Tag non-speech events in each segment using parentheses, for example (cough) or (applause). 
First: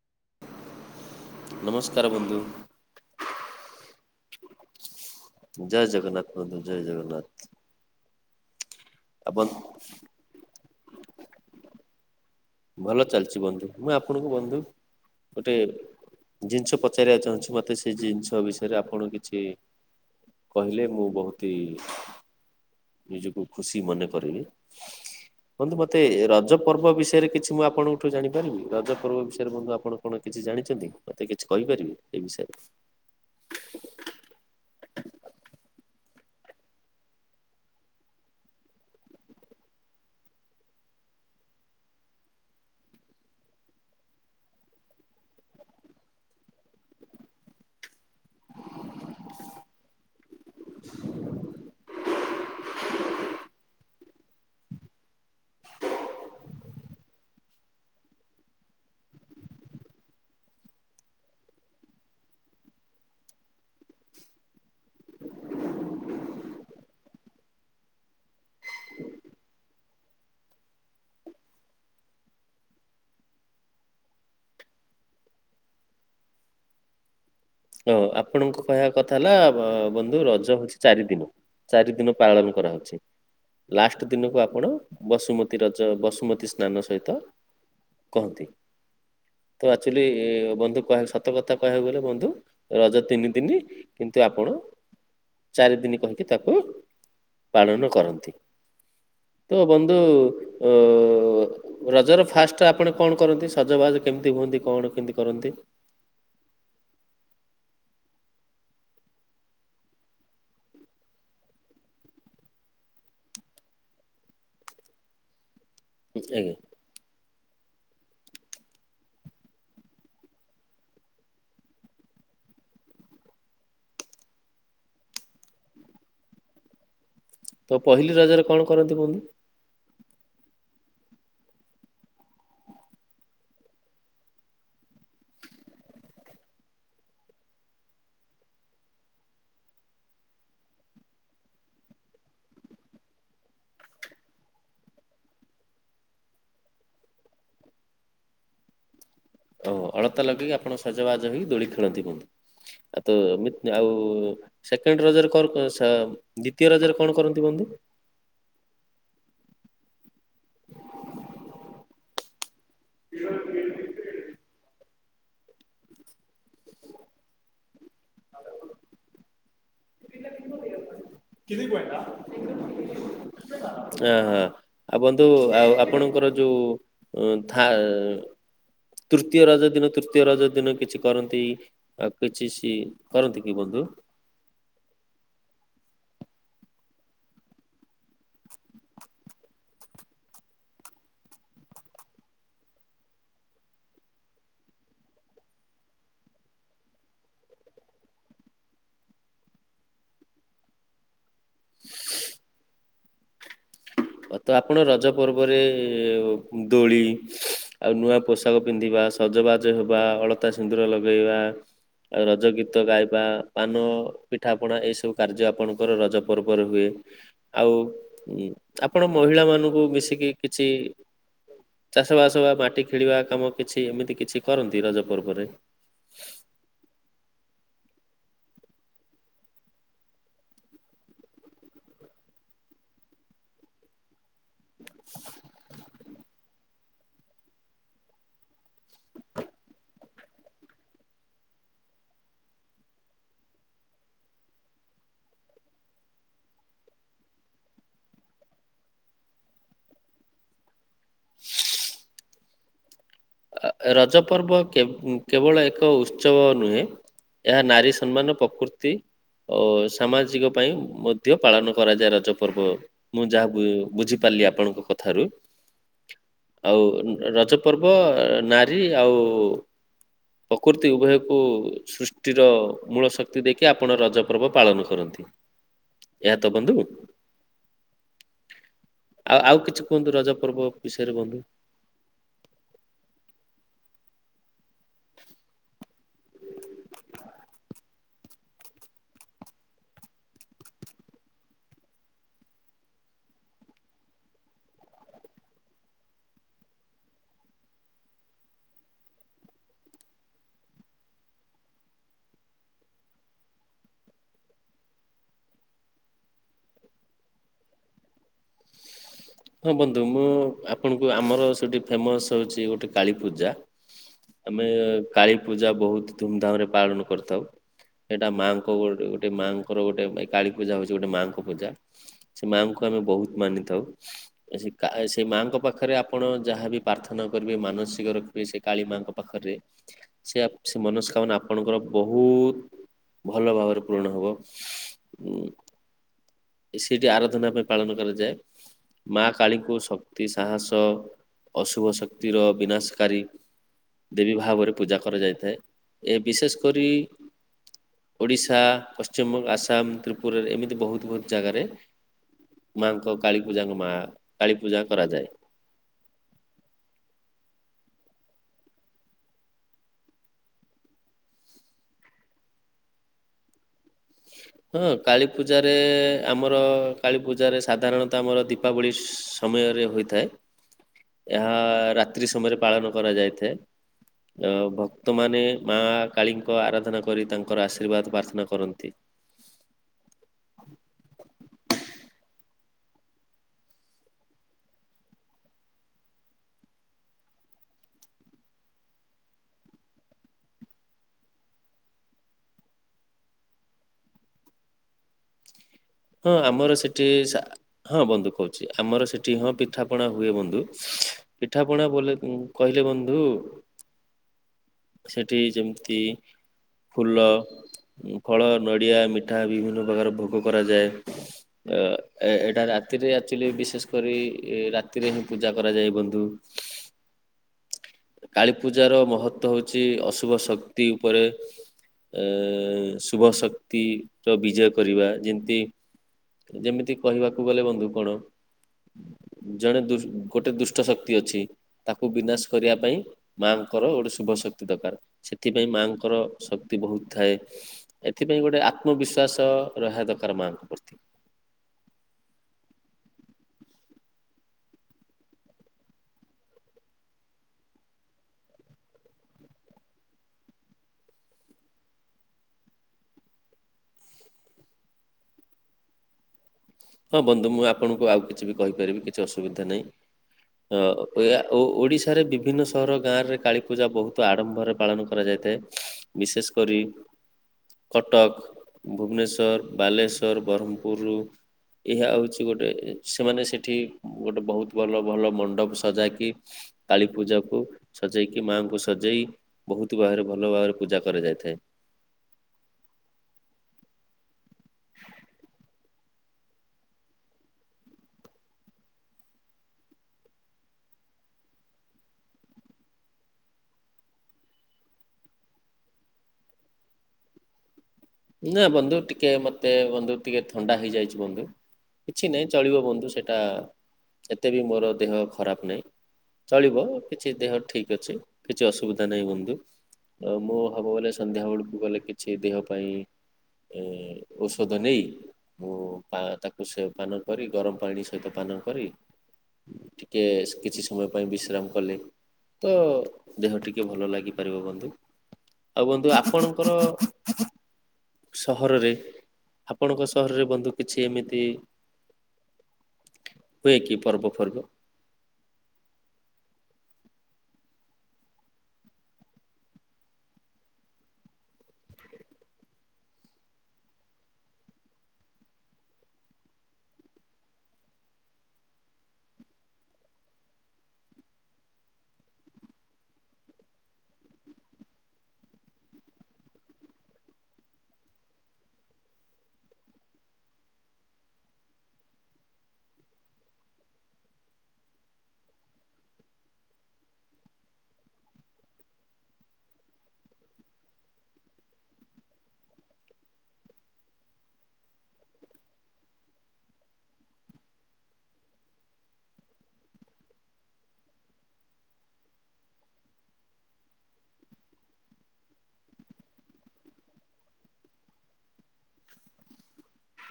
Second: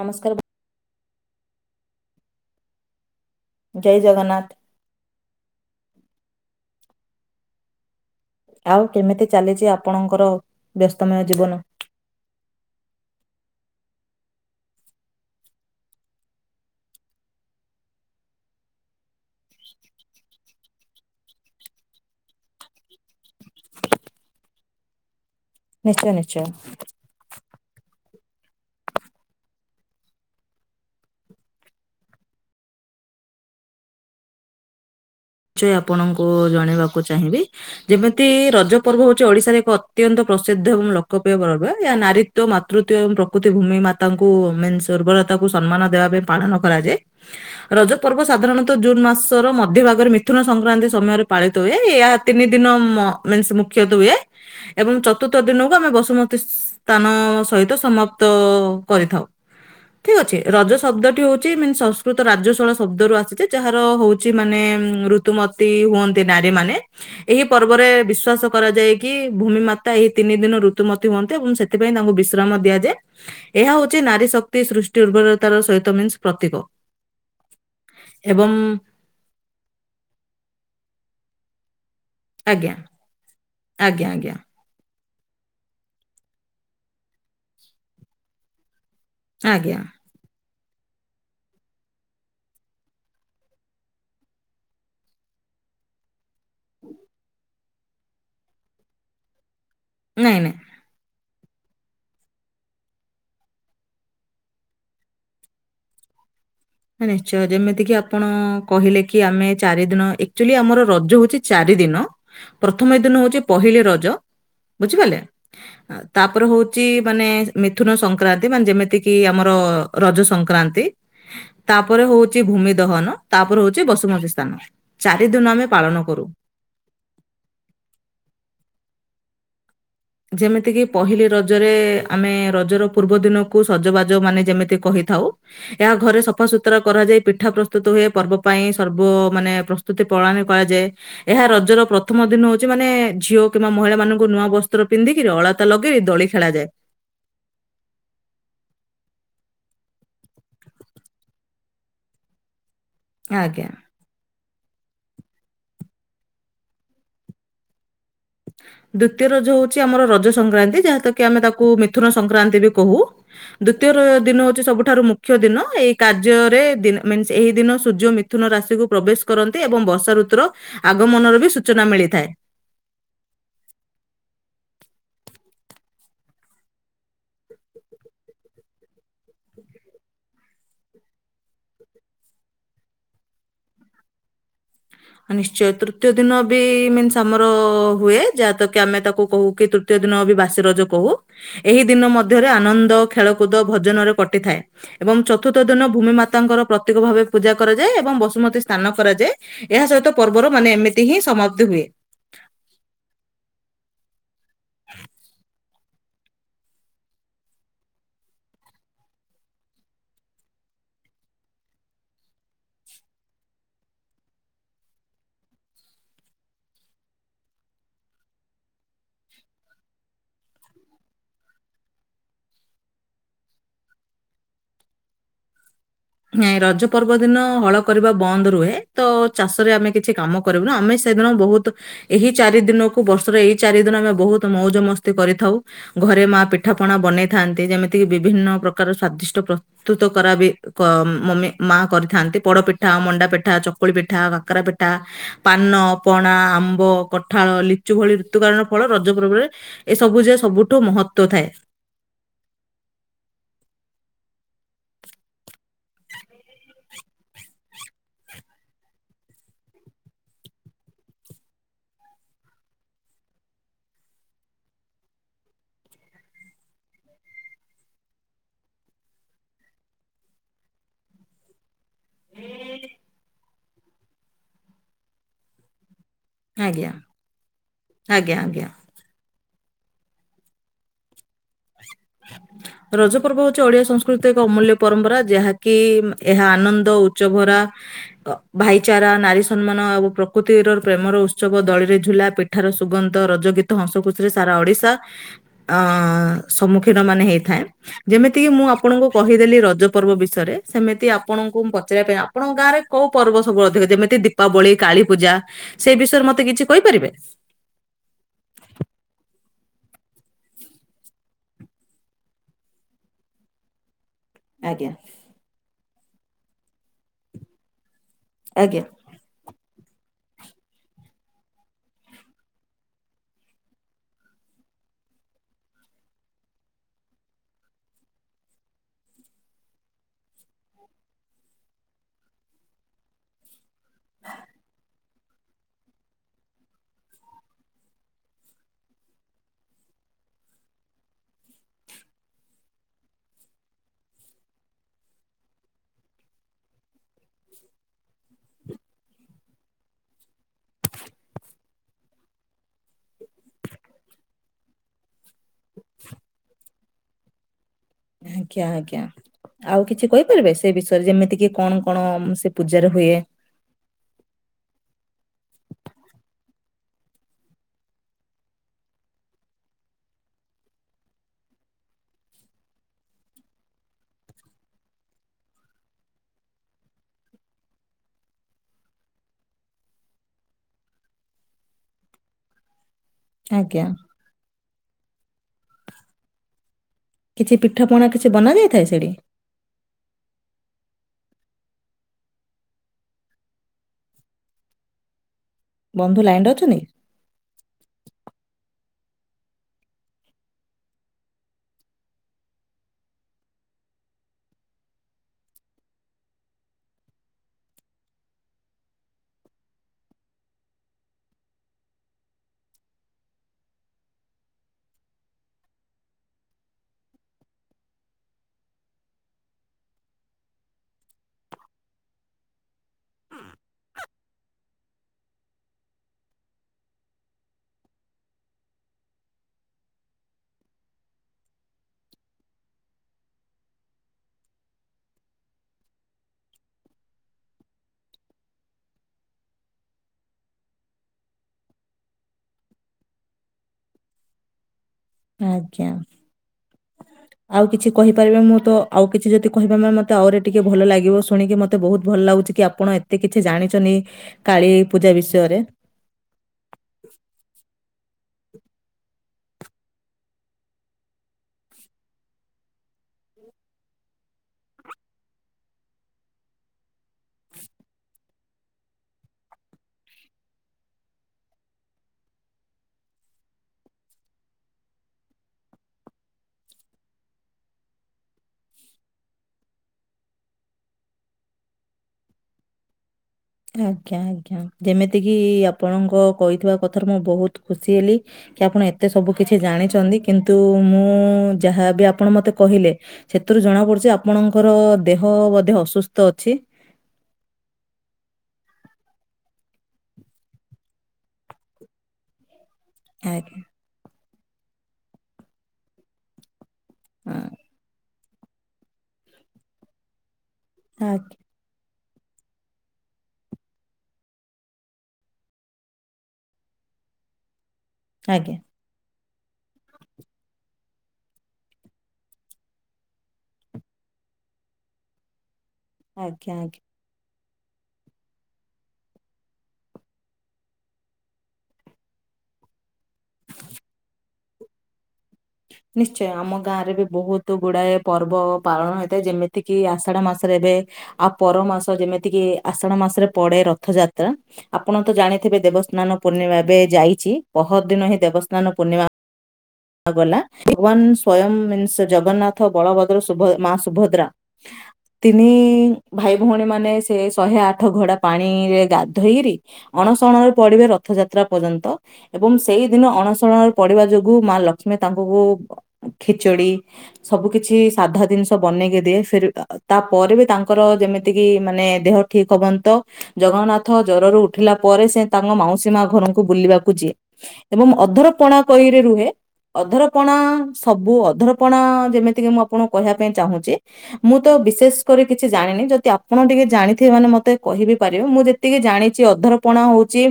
ନମସ୍କାର। ନମସ୍କାର ବନ୍ଧୁ। ଜୟ ଜଗନ୍ନାଥ। ଜୟ ଜଗନ୍ନାଥ ବନ୍ଧୁ ଜୟ ଜଗନ୍ନାଥ। ଆଉ କେମିତି ଆପଣ ଚାଲିଛି ଆପଣଙ୍କର ବ୍ୟସ୍ତମୟ ଜୀବନ। ଭଲ ଚାଲିଛି ବନ୍ଧୁ। ମୁଁ ଆପଣଙ୍କୁ ବନ୍ଧୁ ଗୋଟେ ଜିନିଷ ପଚାରିବାକୁ ଚାହୁଁଛି ମୋତେ ସେ ଜିନିଷ ବିଷୟରେ ଆପଣ କିଛି କହିଲେ ମୁଁ ବହୁତି ନିଜକୁ ଖୁସି ମନେ କରିବି। ବନ୍ଧୁ ମୋତେ ନିଶ୍ଚୟ ଏ ନିଶ୍ଚୟ ରଜ ପର୍ବ ବିଷ କିଛି ମୁଁ ଆପଣଙ୍କ ଠୁ ଜାଣିପାରିବି ରଜ ପର୍ବ ବିଷୟରେ ବନ୍ଧୁ ଆପଣ କଣ କିଛି ଜାଣିଛନ୍ତି ମୋତେ କିଛି କହିପାରିବେ ଏଇ ବିଷୟରେ? ଚେ ଆପଣଙ୍କୁ ଜଣେଇବାକୁ ଚାହିଁବି। ଯେମିତି ରଜପର୍ବ ହଉଛି ଓଡିଶାର ଏକ ଅତ୍ୟନ୍ତ ପ୍ରସିଦ୍ଧ ଏବଂ ଲୋକପ୍ରିୟ ପର୍ବ। ଏହା ନାରୀ ତ ମାତୃତ୍ୟ ଏବଂ ପ୍ରକୃତି ଭୂମି ମାତାଙ୍କୁ ମେନ ସେ ଉର୍ବରତାକୁ ସମ୍ମାନ ଦେବା ପାଇଁ ପାଳନ କରାଯାଏ। ରଜ ପର୍ବ ସାଧାରଣତଃ ଜୁନ୍ ମାସର ମଧ୍ୟ ଭାଗରେ ମି ଥୁନ ସଂକ୍ରାନ୍ତି ସମୟରେ ପାଳିତ ହୁଏହ ଏହା ତିନି ଦିନ ମ- ମେନ୍ସ ମୁଖ୍ୟତ ହୁଏ। ଏବଂ ଚତୁର୍ଥ ଦିନକୁ ଆମେ ବସୁମତୀ ସ୍ଥାନ ସହିତ ସମପ୍ ତ କରିଥାଉ। ଠିକ ଅଛି। ରଜ ଶବ୍ଦଟି ହଉଛି ମେନ୍ ସଂସ୍କୃତ ରାଜଶଳ ଶବ୍ଦ ରୁ ଆସିଛି ଯାହାର ହଉଛି ମାନେ ଉଁ, ତୁମତୀ ହୁଅନ୍ତି ନାରୀ ମାନେ। ଏହି ପର୍ବରେ ବିଶ୍ଵାସ କରାଯାଏ କି ଭୂମି ମାତା ଏହି ତିନି ଦିନ ଋତୁମତୀ ହୁଅନ୍ତି ଏବଂ ସେ ଥିପାଇଁ ତାଙ୍କୁ ବିଶ୍ରାମ ଦିଆଯାଏ। ଏହା ହଉଛି ନାରୀ ଶକ୍ତି ସୃଷ୍ଟି ଉର୍ବରତାର ସହିତ ମିନ୍ସ ପ୍ରତୀକ। ଓ ଏବଂ ଆପଣଙ୍କ କହିବା କଥା ହେଲା ବ-ବନ୍ଧୁ ରଜ ହଉଛି ଚାରି ଦିନ। ଚାରି ଦିନ ପାଳନ ଆଜ୍ଞା କରାହଉଛି। ଆଜ୍ଞା ଲାଷ୍ଟ ଆଜ୍ଞା ଦିନକୁ ଆପଣ ବସୁମତୀ ରଜ ବସୁମତୀ ସ୍ନାନ ସହିତ କହନ୍ତି। ତ ଆଜ୍ଞା ଆକ୍ଚୁଲି ବନ୍ଧୁ କହେ ସତ କଥା କହିବାକୁ ଗଲେ ବନ୍ଧୁ ରଜ ତିନି ଦିନି କିନ୍ତୁ ଆପଣ ଚାରି ଦିନି କହିକି ତାକୁ ପାଳନ କରନ୍ତି। ତ ବନ୍ଧୁ ନାଇଁ ନାଇଁ ଅ, ରଜର ଫାଷ୍ଟ ଆପଣ କଣ କରନ୍ତି ସଜବାଜ କେମିତି ହୁଅନ୍ତି କଣ କେମିତି କରନ୍ତି? ହଁ ନିଶ୍ଚୟ ଯେମିତିକି ଆପଣ କହିଲେ କି ଆମେ ଚାରି ଦିନ ଏକ୍ଚୁଲି ଆମର ରଜ ହଉଛି ଚାରି ଦିନ। ପ୍ରଥମ ଏ ଦିନ ହଉଛି ପହିଲି ରଜ। ବୁଝିପାରିଲେ? ଆ, ତାପରେ ଆଜ୍ଞା ହଉ ଚି ମାନେ ମିଥୁନ ସଂକ୍ରାନ୍ତି ମାନେ ଯେମିତି କି ଆମର ରଜ ସଂକ୍ରାନ୍ତି। ତାପରେ ହଉଚି ଭୂମି ଦହନ, ତାପରେ ହଉଛି ବସୁମତୀ ସ୍ଥାନ, ଚାରି ଦିନ ଆମେ ପାଳନ କରୁ। ତ ପହିଲି ରଜରେ କଣ କରନ୍ତି ବନ୍ଧୁ? ଯେମିତିକି ପହିଲି ରଜରେ ଆମେ ରଜର ପୂର୍ବ ଦିନକୁ ସଜବାଜ ମାନେ ଯେମିତି କହିଥାଉ। ଏହା ଘରେ ସଫାସତୁରା କରାଯାଏ। ପିଠା ପ୍ରସ୍ତୁତ ହୁଏ। ପର୍ବ ପାଇଁ ସର୍ବ ମାନେ ପ୍ରସ୍ ସ୍ତୁତି ପଳାନ କରାଯାଏ। ଏହା ରଜର ପ୍ରଥମ ଦିନ ହଉଛି ମାନେ ଝିଅ କିମ୍ବା ମହିଳା ମାନଙ୍କୁ ନୂଆ ବସ୍ ତ୍ର ପନ୍ଧିକି ଅଳତା ଲଗେଇ ଦୋଳି ଖେଳାଯାଏ। ଓ ଅଳତା ଲଗେଇକି ଆପଣ ସଜବାଜ ହେଇ ଦୋଳି ଖେଳନ୍ତି ବନ୍ଧୁ। ଆ, ତ ଆଜ୍ଞା ଏମିତ୍ ଆଉ ଉ, ସେକେଣ୍ଡ ରଜରେ କର୍ କ- ସା- ଦ୍ଵିତୀୟ ରଜରେ କଣ କରନ୍ତି ବନ୍ଧୁ? ଦ୍ଵିତୀୟ ରଜ ହଉଛି ଆମର ରଜ ସଂକ୍ରାନ୍ତି ଯାହା ତ କିି ଆମେ ତାକୁ ମିଥୁନ ସଂକ୍ରାନ୍ତି ବି କହୁ। ଦ୍ଵିତୀୟରେ ଦିନ ହଉଛି ସବୁଠାରୁ ମୁ ଖ୍ୟ ଦିନ ଏଇ କାର୍ଯ୍ୟରେ ଦିନ ମିନ୍ସ ଏହି ଦିନ ସୂର୍ଯ୍ୟ ମିଥୁନ ରାଶିକୁ ପ୍ରବେଶ କରନ୍ତି ଏବଂ ବର୍ଷା ଋତୁର ଆଗମନର ବି ସୂଚନା ମିଳିଥାଏ। ଆ, ହୋ। ଆଉ ବନ୍ଧୁ ଆଉ ଆପଣଙ୍କର ଯୋଉଥା ତୃତୀୟ ରଜ ଦିନ ତୃତୀୟ ରଜ ଦିନ କିଛି କରନ୍ତି? ଆଉ କିଛି ସିଏ କରନ୍ତି କି ବନ୍ଧୁ? ହଁ ନିଶ୍ଚୟ ତୃତୀୟ ଦିନ ବି ମିନ୍ସ ଆମର ହୁଏ ଯାହାତ କି ଆମେ ତାକୁ କହୁ କି ତୃ ଦୃତୀୟ ଦିନ ବି ବାସି ରଜ କହୁ ଏହି ଦିନ ମଧ୍ୟରେ ଆନନ୍ଦ ଖେଳକୁଦ ଭଜନରେ କଟିଥାଏ। ଏବଂ ଚତୁର୍ଥ ଦିନ ଭୂମି ମାତାଙ୍କର ପ୍ରତୀକ ଭାବେ ପୂଜା କରାଯାଏ ଏବଂ ବସୁମତୀ ସ୍ନାନ କରାଯାଏ। ଏହା ସହିତ ପର୍ବର ମାନେ ଏମିତି ହିଁ ସମାପ୍ତି ହୁଏ। ହ ତ ଆପଣ ରଜ ପର୍ବରେ ଦୋଳି ଆଉ ନୂଆ ପୋଷାକ। ପଷାକ ପିନ୍ଧିବା ସଜବାଜ ହେବା ଅଳତା ସିନ୍ଦୁର ଲଗେଇବା ଆଉ ରଜ ଗୀତ ଗାଇବା ପାନ ପିଠାପଣା ଏସବୁ କାର୍ଯ୍ୟ ଆପଣଙ୍କର ରଜ ପର୍ବରେ ହୁଏ। ଆଉ ଆପଣ ମହିଳା ମାନଙ୍କୁ ମିଶିକି କିଛି ଚାଷବାସ ବା ମାଟି ଖେଳିବା କାମ କିଛି ଏମିତି କିଛି କରନ୍ତି ରଜ ପର୍ବରେ। ନାଇଁ ରଜ ପର୍ବ ଦିନ ହଳ କରିବା ବନ୍ଦ ରୁହେ ତ ଚାଷରେ ଆମେ କିଛି କାମ କରିବୁ ନା ଆମେ ସେଦିନ ବହୁତ ଏହି ଚାରି ଦିନକୁ ବର୍ଷର ଏଇ ଚାରି ଦିନ ଆମେ ବହୁତ୍ ମଉଜ ମସ୍ତି କରିଥାଉ ଘରେ ମା ପିଠା ପିଠାପଣା ବନେଇଥାନ୍ତି ଯେମିତିକି ବିଭିନ୍ନ ପ୍ରକାର ସ୍ଵାଦିଷ୍ଟ ପ୍ରସ୍ତୁତ କରାହୁଏ ମମି ମା କରିଥାନ୍ତି ପୋଡପିଠା, ମଣ୍ଡାପିଠା, ଚକୁଳି ପିଠା, କାକରା ପିଠା। ପାନ, ପଣା, ଆମ୍ବ, କଠାଳ, ଲିଚୁ, ଭଳି ଋତୁକାରଣ ଫଳ ରଜ ର୍ପବରେ ଏ ସବୁ ଯେ ସବୁଠୁ ମହତ୍ତ୍ୟ ଥାଏ। ଆ ରଜ ପର୍ବ କେବଳ ଏକ ଉତ୍ସବ ନୁହେଁ। ଏହା ନାରୀ ସମ୍ମାନ ପ୍ରକୃତି। ଓ ସାମାଜିକ ପାଇଁ ମଧ୍ୟ ପାଳନ କରାଯାଏ ରଜ ପର୍ବ। ମୁଁ ଯାହା ବୁ-ବୁଝିପାରିଲି ଆପଣଙ୍କ କଥାରୁ। ଆଉ ରଜ ପର୍ବ ନାରୀ ଆଉ ପ୍ରକୃତି ଉଭୟକୁ ସୃଷ୍ଟିର ମୂଳ ଶକ୍ତି ଦେଇକି ଆପଣ ରଜ ପର୍ବ ପାଳନ କରନ୍ତି। ଏହାତ ବନ୍ଧୁ। ଆଜ୍ଞା ଆଜ୍ଞା ଆଜ୍ଞା ଆଉ ଆଉ କିଛି କୁହନ୍ତୁ ରଜ ପର୍ବ ବିଷୟରେ ବନ୍ଧୁ। (unintelligible) ରଜ ପର୍ବ ହଉଛି ଓଡିଆ ସଂସ୍କୃତିର ଏକ ଅମୂଲ୍ୟ ପରମ୍ପରା ଯାହାକି ଏହା ଆନନ୍ଦ ଉଚ୍ଚ ଭରା। ଭାଇଚାରା, ନାରୀ ସମ୍ମାନ ଆଉ ପ୍ରକୃତିର ପ୍ରେମର ଉତ୍ସବ ଦଳିରେ ଝୁଲା ପିଠା ଏଠାର ସୁଗନ୍ଧ ରଜ ଗୀତ ହସ ଖୁସିରେ ସାରା ଓଡିଶା ଅ ସମୁ କିନ ମାନ ହେଇଥାଏ। ଯେମିତି କିି ମୁଁ ଆପଣଙ୍କୁ କହିଦେଲି ରଜ ପର୍ବ ବିଷୟରେ ସେମିତି ଆପଣଙ୍କୁ ମୁଁ ପଚାରିବା ପାଇଁ ଆପଣଙ୍କ ଗାଁରେ କୋଉ ପର୍ବ ସବୁ ଅଧିକ ଯେମିତି ଦୀପାବଳି, କାଳୀପୂଜା। ସେଇ ବିଷୟରେ ମତେ କିଛି କହିପାରିବେ। (unintelligible) ହଁ ବନ୍ଧୁ ମୁଁ ଆପଣଙ୍କୁ ଆମର ସେଇଠି ଫେମସ୍ ହେଉଛି ଗୋଟେ କାଳୀପୂଜା। (unintelligible) ଆମେ କାଳୀ ପୂଜା ବହୁତ୍ ଧୁମଧାମ ରେ ପାଳନ କରିଥାଉ। ସେଇଟା ମାଆଙ୍କ ଆଜ୍ଞା ଗୋଟେ ଗୋଟେ ମାଆଙ୍କ ର ଗୋଟେ କାଳୀ ପୂଜା ହଉଛି ଗୋଟେ ମାଙ୍କ ପୂଜା ସେ ମାଆଙ୍କୁ ଆମେ ବହୁତ ମାନିଥାଉ। ସେଇ କା ମାଆଙ୍କ ପାଖରେ ଆପଣ ଯାହାବି ପ୍ରାର୍ଥନା କରିବେ ମାନସିକ ର ବେ ସେଇ କାଳୀ ମାଙ୍କ ପାଖରେ ସେ ସେ ଆପ୍ ମନୋସ୍କାମନା ଆପଣଙ୍କର ବହୁତ୍ ଭଲ ଭାବରେ ପୂରଣ ହବ ଉ। ଏ ସେଇଠି ଆରଧନା ପାଇଁ ପାଳନ କରାଯଏ। ଯାଏ ମା କାଳୀଙ୍କୁ ଶକ୍ତି ସାହସ ଅଶୁଭ ଶକ୍ତିର ବିନାଶକାରୀ। ଦେବୀ ଭାବରେ ପୂଜା କରାଯାଇଥାଏ ଏ ବିଶେଷ କରି। ଓଡ଼ିଶା ପଶ୍ଚିମବଙ୍ଗ ଆସାମ ତ୍ରିପୁରାରେ ଏମିତି ବହୁତ ବହୁତ ଜାଗାରେ ମାଙ୍କ କାଳୀପୂଜାଙ୍କ ମା କାଳୀପୂଜା କରାଯାଏ। ଆଜ୍ଞା ଆଜ୍ଞା। ଆଉ କିଛି କହିପାରିବେ ସେ ବିଷୟରେ ଯେମିତି କିି କଣ କଣ ସେ ପୂଜାରେ ହୁଏ? ହଁ କାଳୀପୂଜାରେ ଆମର କାଳୀପୂଜାରେ ସାଧାରଣତଃ ଆମର ଦୀପାବଳି ଉସ୍ ସମୟରେ ହୋଇଥାଏ ଏହା ରାତ୍ରି ସମୟରେ ପାଳନ କରାଯାଇଥାଏ। ଭକ୍ତମାନେ ମା କାଳୀଙ୍କ ଆରାଧନା କରି ତାଙ୍କର ଆଶୀର୍ବାଦ ପ୍ରାର୍ଥନା କରନ୍ତି। ମା ଆଜ୍ଞା। କିଛି ପିଠାପଣା କିଛି ବନା ଯାଇଥାଏ ସେଠି। ବନ୍ଧୁ ହଁ ଲାଇନ ରେ ଆମର ଅଛନ୍ତି? ସେଠି ସା ହଁ ବନ୍ଧୁ କହୁଛି ଆମର ସେଠି ହଁ ପିଠାପଣା ହୁଏ ବନ୍ଧୁ। ପିଠାପଣା ବୋଲେ ଉଁ କହିଲେ ବନ୍ଧୁ ଆଜ୍ଞା ସେଠି ଯେମତି ଫୁଲ ଉଁ ଫଳ ନଡ଼ିଆ ମିଠା ବିଭିନ୍ନ ପ୍ରକାର ଭୋଗ କରାଯାଏ। ଆଜ୍ଞା ଆ ଏ ଏଇଟା ରାତିରେ ଆଚ୍ୟୋଲି ବିଶେଷ କରି ରାତିରେ ହିଁ ପୂଜା କରାଯାଏ ବନ୍ଧୁ। ହଁ କାଳୀପୂଜାର ମହତ୍ଵ ହଉଛି ଅଶୁଭ ଶକ୍ତି ଉପରେ ଏ ଶୁଭ ଶକ୍ତିର ବିଜୟ କରିବା ଯେମିତି ଯେମିତି କହିବାକୁ ଗଲେ ବନ୍ଧୁ କଣ ଜଣେ ଦୁଷ୍ ଗୋଟେ ଦୁଷ୍ଟ ଶକ୍ତି ଅଛି। ତାକୁ ବିନାଶ କରିବା ପାଇଁ ମାଆଙ୍କର ଗୋଟେ ଶୁଭ ଶକ୍ତି ଦରକାର। ସେଥିପାଇଁ ମାଙ୍କର ଶକ୍ତି ବହୁତ ଥାଏ। ଏଥିପାଇଁ ଗୋଟେ ଆତ୍ମବିଶ୍ଵାସ ରହିବା ଦରକାର ମାଆଙ୍କ ପ୍ରତି। ତି ଆଜ୍ଞା। ଆଉ କିଛି କହିପାରିବେ ମୁଁ ତ ଆଉ କିଛି ଯଦି କହିବେ ନା ମତେ ଆହୁରି ଟିକେ ଭଲ ଲାଗିବ ଶୁଣିକି ମତେ ବହୁତ ଭଲ ଲାଗୁଛି କି ଆପ ଆପଣ ଏତେ କିଛି ଜାଣିଛନ୍ତି କାଳୀ ପୂଜା ବିଷୟରେ। ହଁ ବନ୍ଧୁ ମୁଁ ଆପଣଙ୍କୁ ଆଉ କିଛି ବି କହିପାରିବି କିଛି ଅସୁବିଧା ନାହିଁ। ହଁ ଏହା ଓ ଓଡିଶାରେ ବିଭିନ୍ନ ସହର ଗାଁ ରେ କାଳୀପୂଜା ବହୁତ ଆଡମ୍ଭର ପାଳନ କରାଯାଇଥାଏ ବିଶେଷ କରି କଟକ ଭୁବନେଶ୍ୱର ବାଲେଶ୍ଵର ବ୍ରହ୍ମପୁରୁ ଏହା ହେଉଛି ଗୋଟେ ସେମାନେ ସେଠି ଗୋଟେ ବହୁତ ଭଲ ଭଲ ମଣ୍ଡପ ସଜାକି କାଳୀ ପୂଜାକୁ ସଜେଇକି ମାଆଙ୍କୁ ସଜେଇ ବହୁତ ଭାହାରେ ଭଲ ଭାବରେ ପୂଜା କରାଯାଇଥାଏ। ଆଜ୍ଞା ଆଜ୍ଞା ଯେମିତିକି ଆପଣଙ୍କ କହିଥିବା କଥାରୁ ମୁଁ ବହୁତ ଖୁସି ହେଲି। କି ଆପଣ ଏତେ ସବୁ କିଛି ଜାଣିଛନ୍ତି କିନ୍ତୁ ମୁଁ ଯାହାବି ଆପଣ ମତେ କହିଲେ। ସେଥିରୁ ଜଣା ପଡୁଛି ଆପଣଙ୍କର ଦେହ ବୋଧେ ଅସୁସ୍ଥ ଅଛି। ନା ବନ୍ଧୁ, ଟିକେ ମତେ ବନ୍ଧୁ ଟିକେ ଥଣ୍ଡା ହେଇଯାଇଚି ବନ୍ଧୁ, କିଛି ନାହିଁ ଚଳିବ ବନ୍ଧୁ। ସେଇଟା, ଆଜ୍ଞା ଏତେ ବି ମୋର ଦେହ ଖରାପ ନାହିଁ, ଚଳିବ କିଛି ଆ- ଦେହ ଠିକ୍ ଅଛି, କିଛି ଅସୁବିଧା ନାହିଁ ବନ୍ଧୁ, ଆଉ ମୁଁ ହେବ ବଲେ ଆଜ୍ଞା ସନ୍ଧ୍ୟାବେଳକୁ ଗଲେ କିଛି ଦେହ ପାଇଁ ଏ ଔଷଧ ନେଇ, ମୁଁ ତାକୁ ସେ ପାନ କରି, ଗରମ ପାଣି ସେ ସହିତ ଆଜ୍ଞା ପାନନ କରି, ଟିକେ କିଛି ସମୟ ପାଇଁ ବିଶ୍ରାମ କଲେ ତ ଦେହ ଟିକେ ଭଲ ଲାଗିପାରିବ ବନ୍ଧୁ, ଆଉ ବନ୍ଧୁ ଆଜ୍ଞା ଆପଣଙ୍କର ଆଜ୍ଞା ସହରରେ, ଆପଣଙ୍କ ସହରରେ ବନ୍ଧୁ କିଛି ଏମିତି ହୁଏ କି ପର୍ବ ଫର୍ବ? ନିଶ୍ଚୟ, ଆମ ଗାଁରେ ବି ବହୁତ ଗୁଡ଼ାଏ ପର୍ବ ପାଳନ ହୋଇଥାଏ, ଯେମିତିକି ଆଷାଢ଼ ମାସରେ ଏବେ ଆ ପର ମାସ, ଯେମିତିକି ଆଷାଢ ମାସରେ ପଡେ ରଥଯାତ୍ରା। ଆପଣ ତ ଜାଣିଥିବେ ଦେବସ୍ନାନ ପୂର୍ଣ୍ଣିମା ଏବେ ଯାଇଚି, ପହରି ଦିନ ହିଁ ଦେବସ୍ନାନ ପୂର୍ଣ୍ଣିମା ଗଲା, ଭଗବାନ ସ୍ଵୟଂ ମିନ୍ସ ଜଗନ୍ନାଥ, ବଳଭଦ୍ର, ସୁ ମା ସୁଭଦ୍ରା ତିନି ଭାଇ ଭଉଣୀ ମାନେ ସେ ଶହେ ଆଠ ଘଡା ପାଣିରେ ଗାଧୋଇକିରି ଅଣସଣରେ ପଡିବେ ରଥଯାତ୍ରା ପର୍ଯ୍ୟନ୍ତ ଏବଂ ସେଇଦିନ ଅଣଶଣ ପଡିବା ଯୋଗୁ, ମା ଲକ୍ଷ୍ମୀ ତାଙ୍କଙ୍କୁ ଖେଚଡି ସବୁ କିଛି ସାଧା ଜିନିଷ ବନେଇକି ଦିଏ, ଫିର୍ ତାପରେ ବି ତାଙ୍କର ଯେମିତିକି ମାନେ ଦେହ ଠିକ୍ ହବନି ତ ଜଗନ୍ନାଥ ଜ୍ଵରରୁ ଉଠିଲା ପରେ, ସେ ତାଙ୍କ ମାଉସୀ ମା ଘରକୁ ବୁଲିବାକୁ ଯିଏ। ଏବଂ ଅଧର ପଣା କହିରେ ରୁହେ ଅଧରପଣା, ସବୁ ଅଧରପଣା, ଯେମିତିକି ମୁଁ ଆପଣଙ୍କୁ କହିବା ପାଇଁ ଚାହୁଁଚି ମୁଁ ତ ବିଶେଷ କରି କିଛି ଜାଣିନି, ଯଦି ଆପଣ ଟିକେ ଜାଣିଥିବେ ମାନେ ମତେ କହିବି ପାରିବେ, ମୁଁ ଯେତ୍ ଏତିକି ଜାଣିଚି ଅଧରପଣା ହଉଚି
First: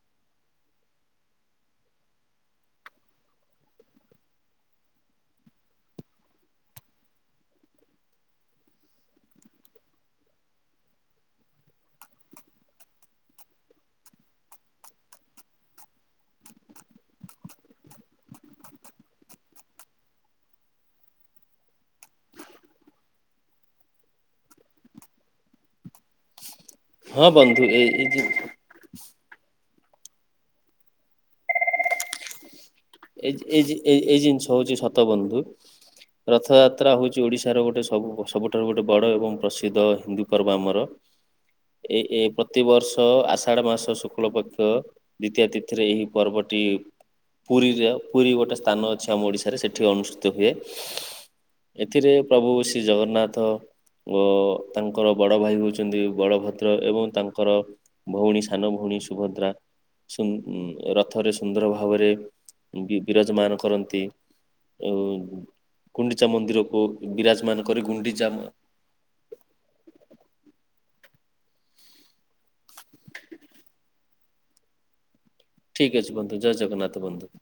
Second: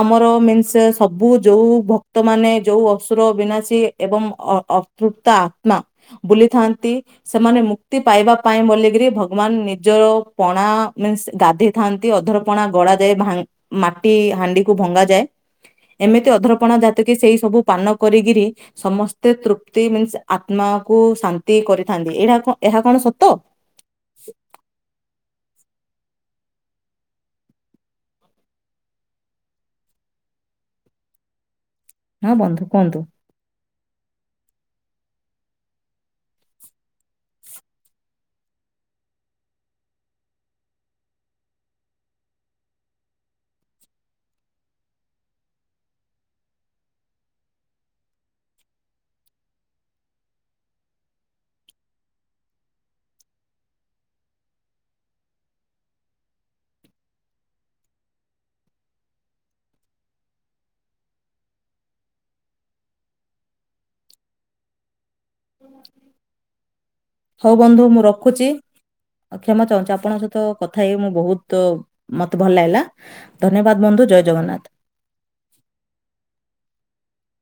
ଆମର ମିନ୍ସ ସବୁ ଯୋଉ ଭକ୍ତ ମାନେ ଯୋଉ ଅସୁର ବିନା ସି ଏବଂ ଅ ଅତୁପ୍ତ ଆତ୍ମା ବୁଲିଥାନ୍ତି ସେମାନେ ମୁକ୍ତି ପାଇବା ପାଇଁ ବୋଲିକିରି ଭଗବାନ ନିଜ ପଣା ମିନ୍ସ ଗାଧୋଇ ଥାନ୍ତି, ଅଧରପଣା ଗଡ଼ା ଯାଏ, ଭାଙ୍ଗ୍, ମାଟି ହାଣ୍ଡିକୁ ଭଙ୍ଗା ଯାଏ। ଏମିତି ଅଧରପଣା ଜାତିକି, ସେଇ ସବୁ ପାନ କରିକିରି ସମସ୍ତେ ତୃପ୍ତି ମିନ୍ସ ଆତ୍ମାକୁ ଶାନ୍ତି କରିଥାନ୍ତି, ଏଇଟା ଏହା କଣ ସତ? ହଁ ବନ୍ଧୁ, ଏଇ ଏଇ ଜି ହଁ ବନ୍ଧୁ କୁହନ୍ତୁ? ଏଇ ଜି ଏଇ ଜି ଏଇ ଜିନିଷ୍ ହେଉଚି ସତବନ୍ଧୁ। ରଥଯାତ୍ରା ହଉଚି ଓଡ଼ିଶାର ଗୋଟେ ସବୁ ସବୁଠାରୁ ଗୋଟେ ବଡ଼ ଏବଂ ପ୍ରସିଦ୍ଧ ହିନ୍ଦୁ ପର୍ବ ଆମର। ଏ ଏ ପ୍ରତିବର୍ଷ ଆଷାଢ଼ ମାସ ଶୁକ୍ଳପକ୍ଷ ଦ୍ଵିତୀୟ ତିଥିରେ ଏହି ପର୍ବଟି ପୁରୀ ପୁରୀର, ପୁରୀ ଗୋଟେ ସ୍ଥାନ ଅଛି ଆମ ଓଡିଶାରେ, ସେଠି ଅନୁଷ୍ଠିତ ହୁଏ। ଏଥିରେ ପ୍ରଭୁ ଶ୍ରୀ ଜଗନ୍ନାଥ ଓ ତାଙ୍କର ବଡ଼ ଭାଇ ହେଉଚନ୍ତି ବଡ଼ଭଦ୍ର ଏବଂ ତାଙ୍କର ଭଉଣୀ ସାନ ଭଉଣୀ ସୁଭଦ୍ରା, ସୁନ୍ ରଥରେ ସୁନ୍ଦର ଭାବରେ ବି ବିରାଜମାନ କରନ୍ତି, ଓ କୁଣ୍ଡିଚା ମନ୍ଦିରକୁ ହଉ ବିରାଜମାନ ବନ୍ଧୁ କରି, ମୁଁ ଗୁଣ୍ଡିଚା ରଖୁଛି ମ କ୍ଷମା ଚାହୁଁଚି, ଆପଣଙ୍କ ସହିତ କଥା ହେଇ ମୁଁ ବହୁତ୍, ମତେ ଭଲ ଲାଗିଲା। ଧନ୍ୟବାଦ ବନ୍ଧୁ, ଜୟ ଜଗନ୍ନାଥ। ଠିକ୍ ଅଛି ବନ୍ଧୁ, ଜୟ ଜଗନ୍ନାଥ ବନ୍ଧୁ।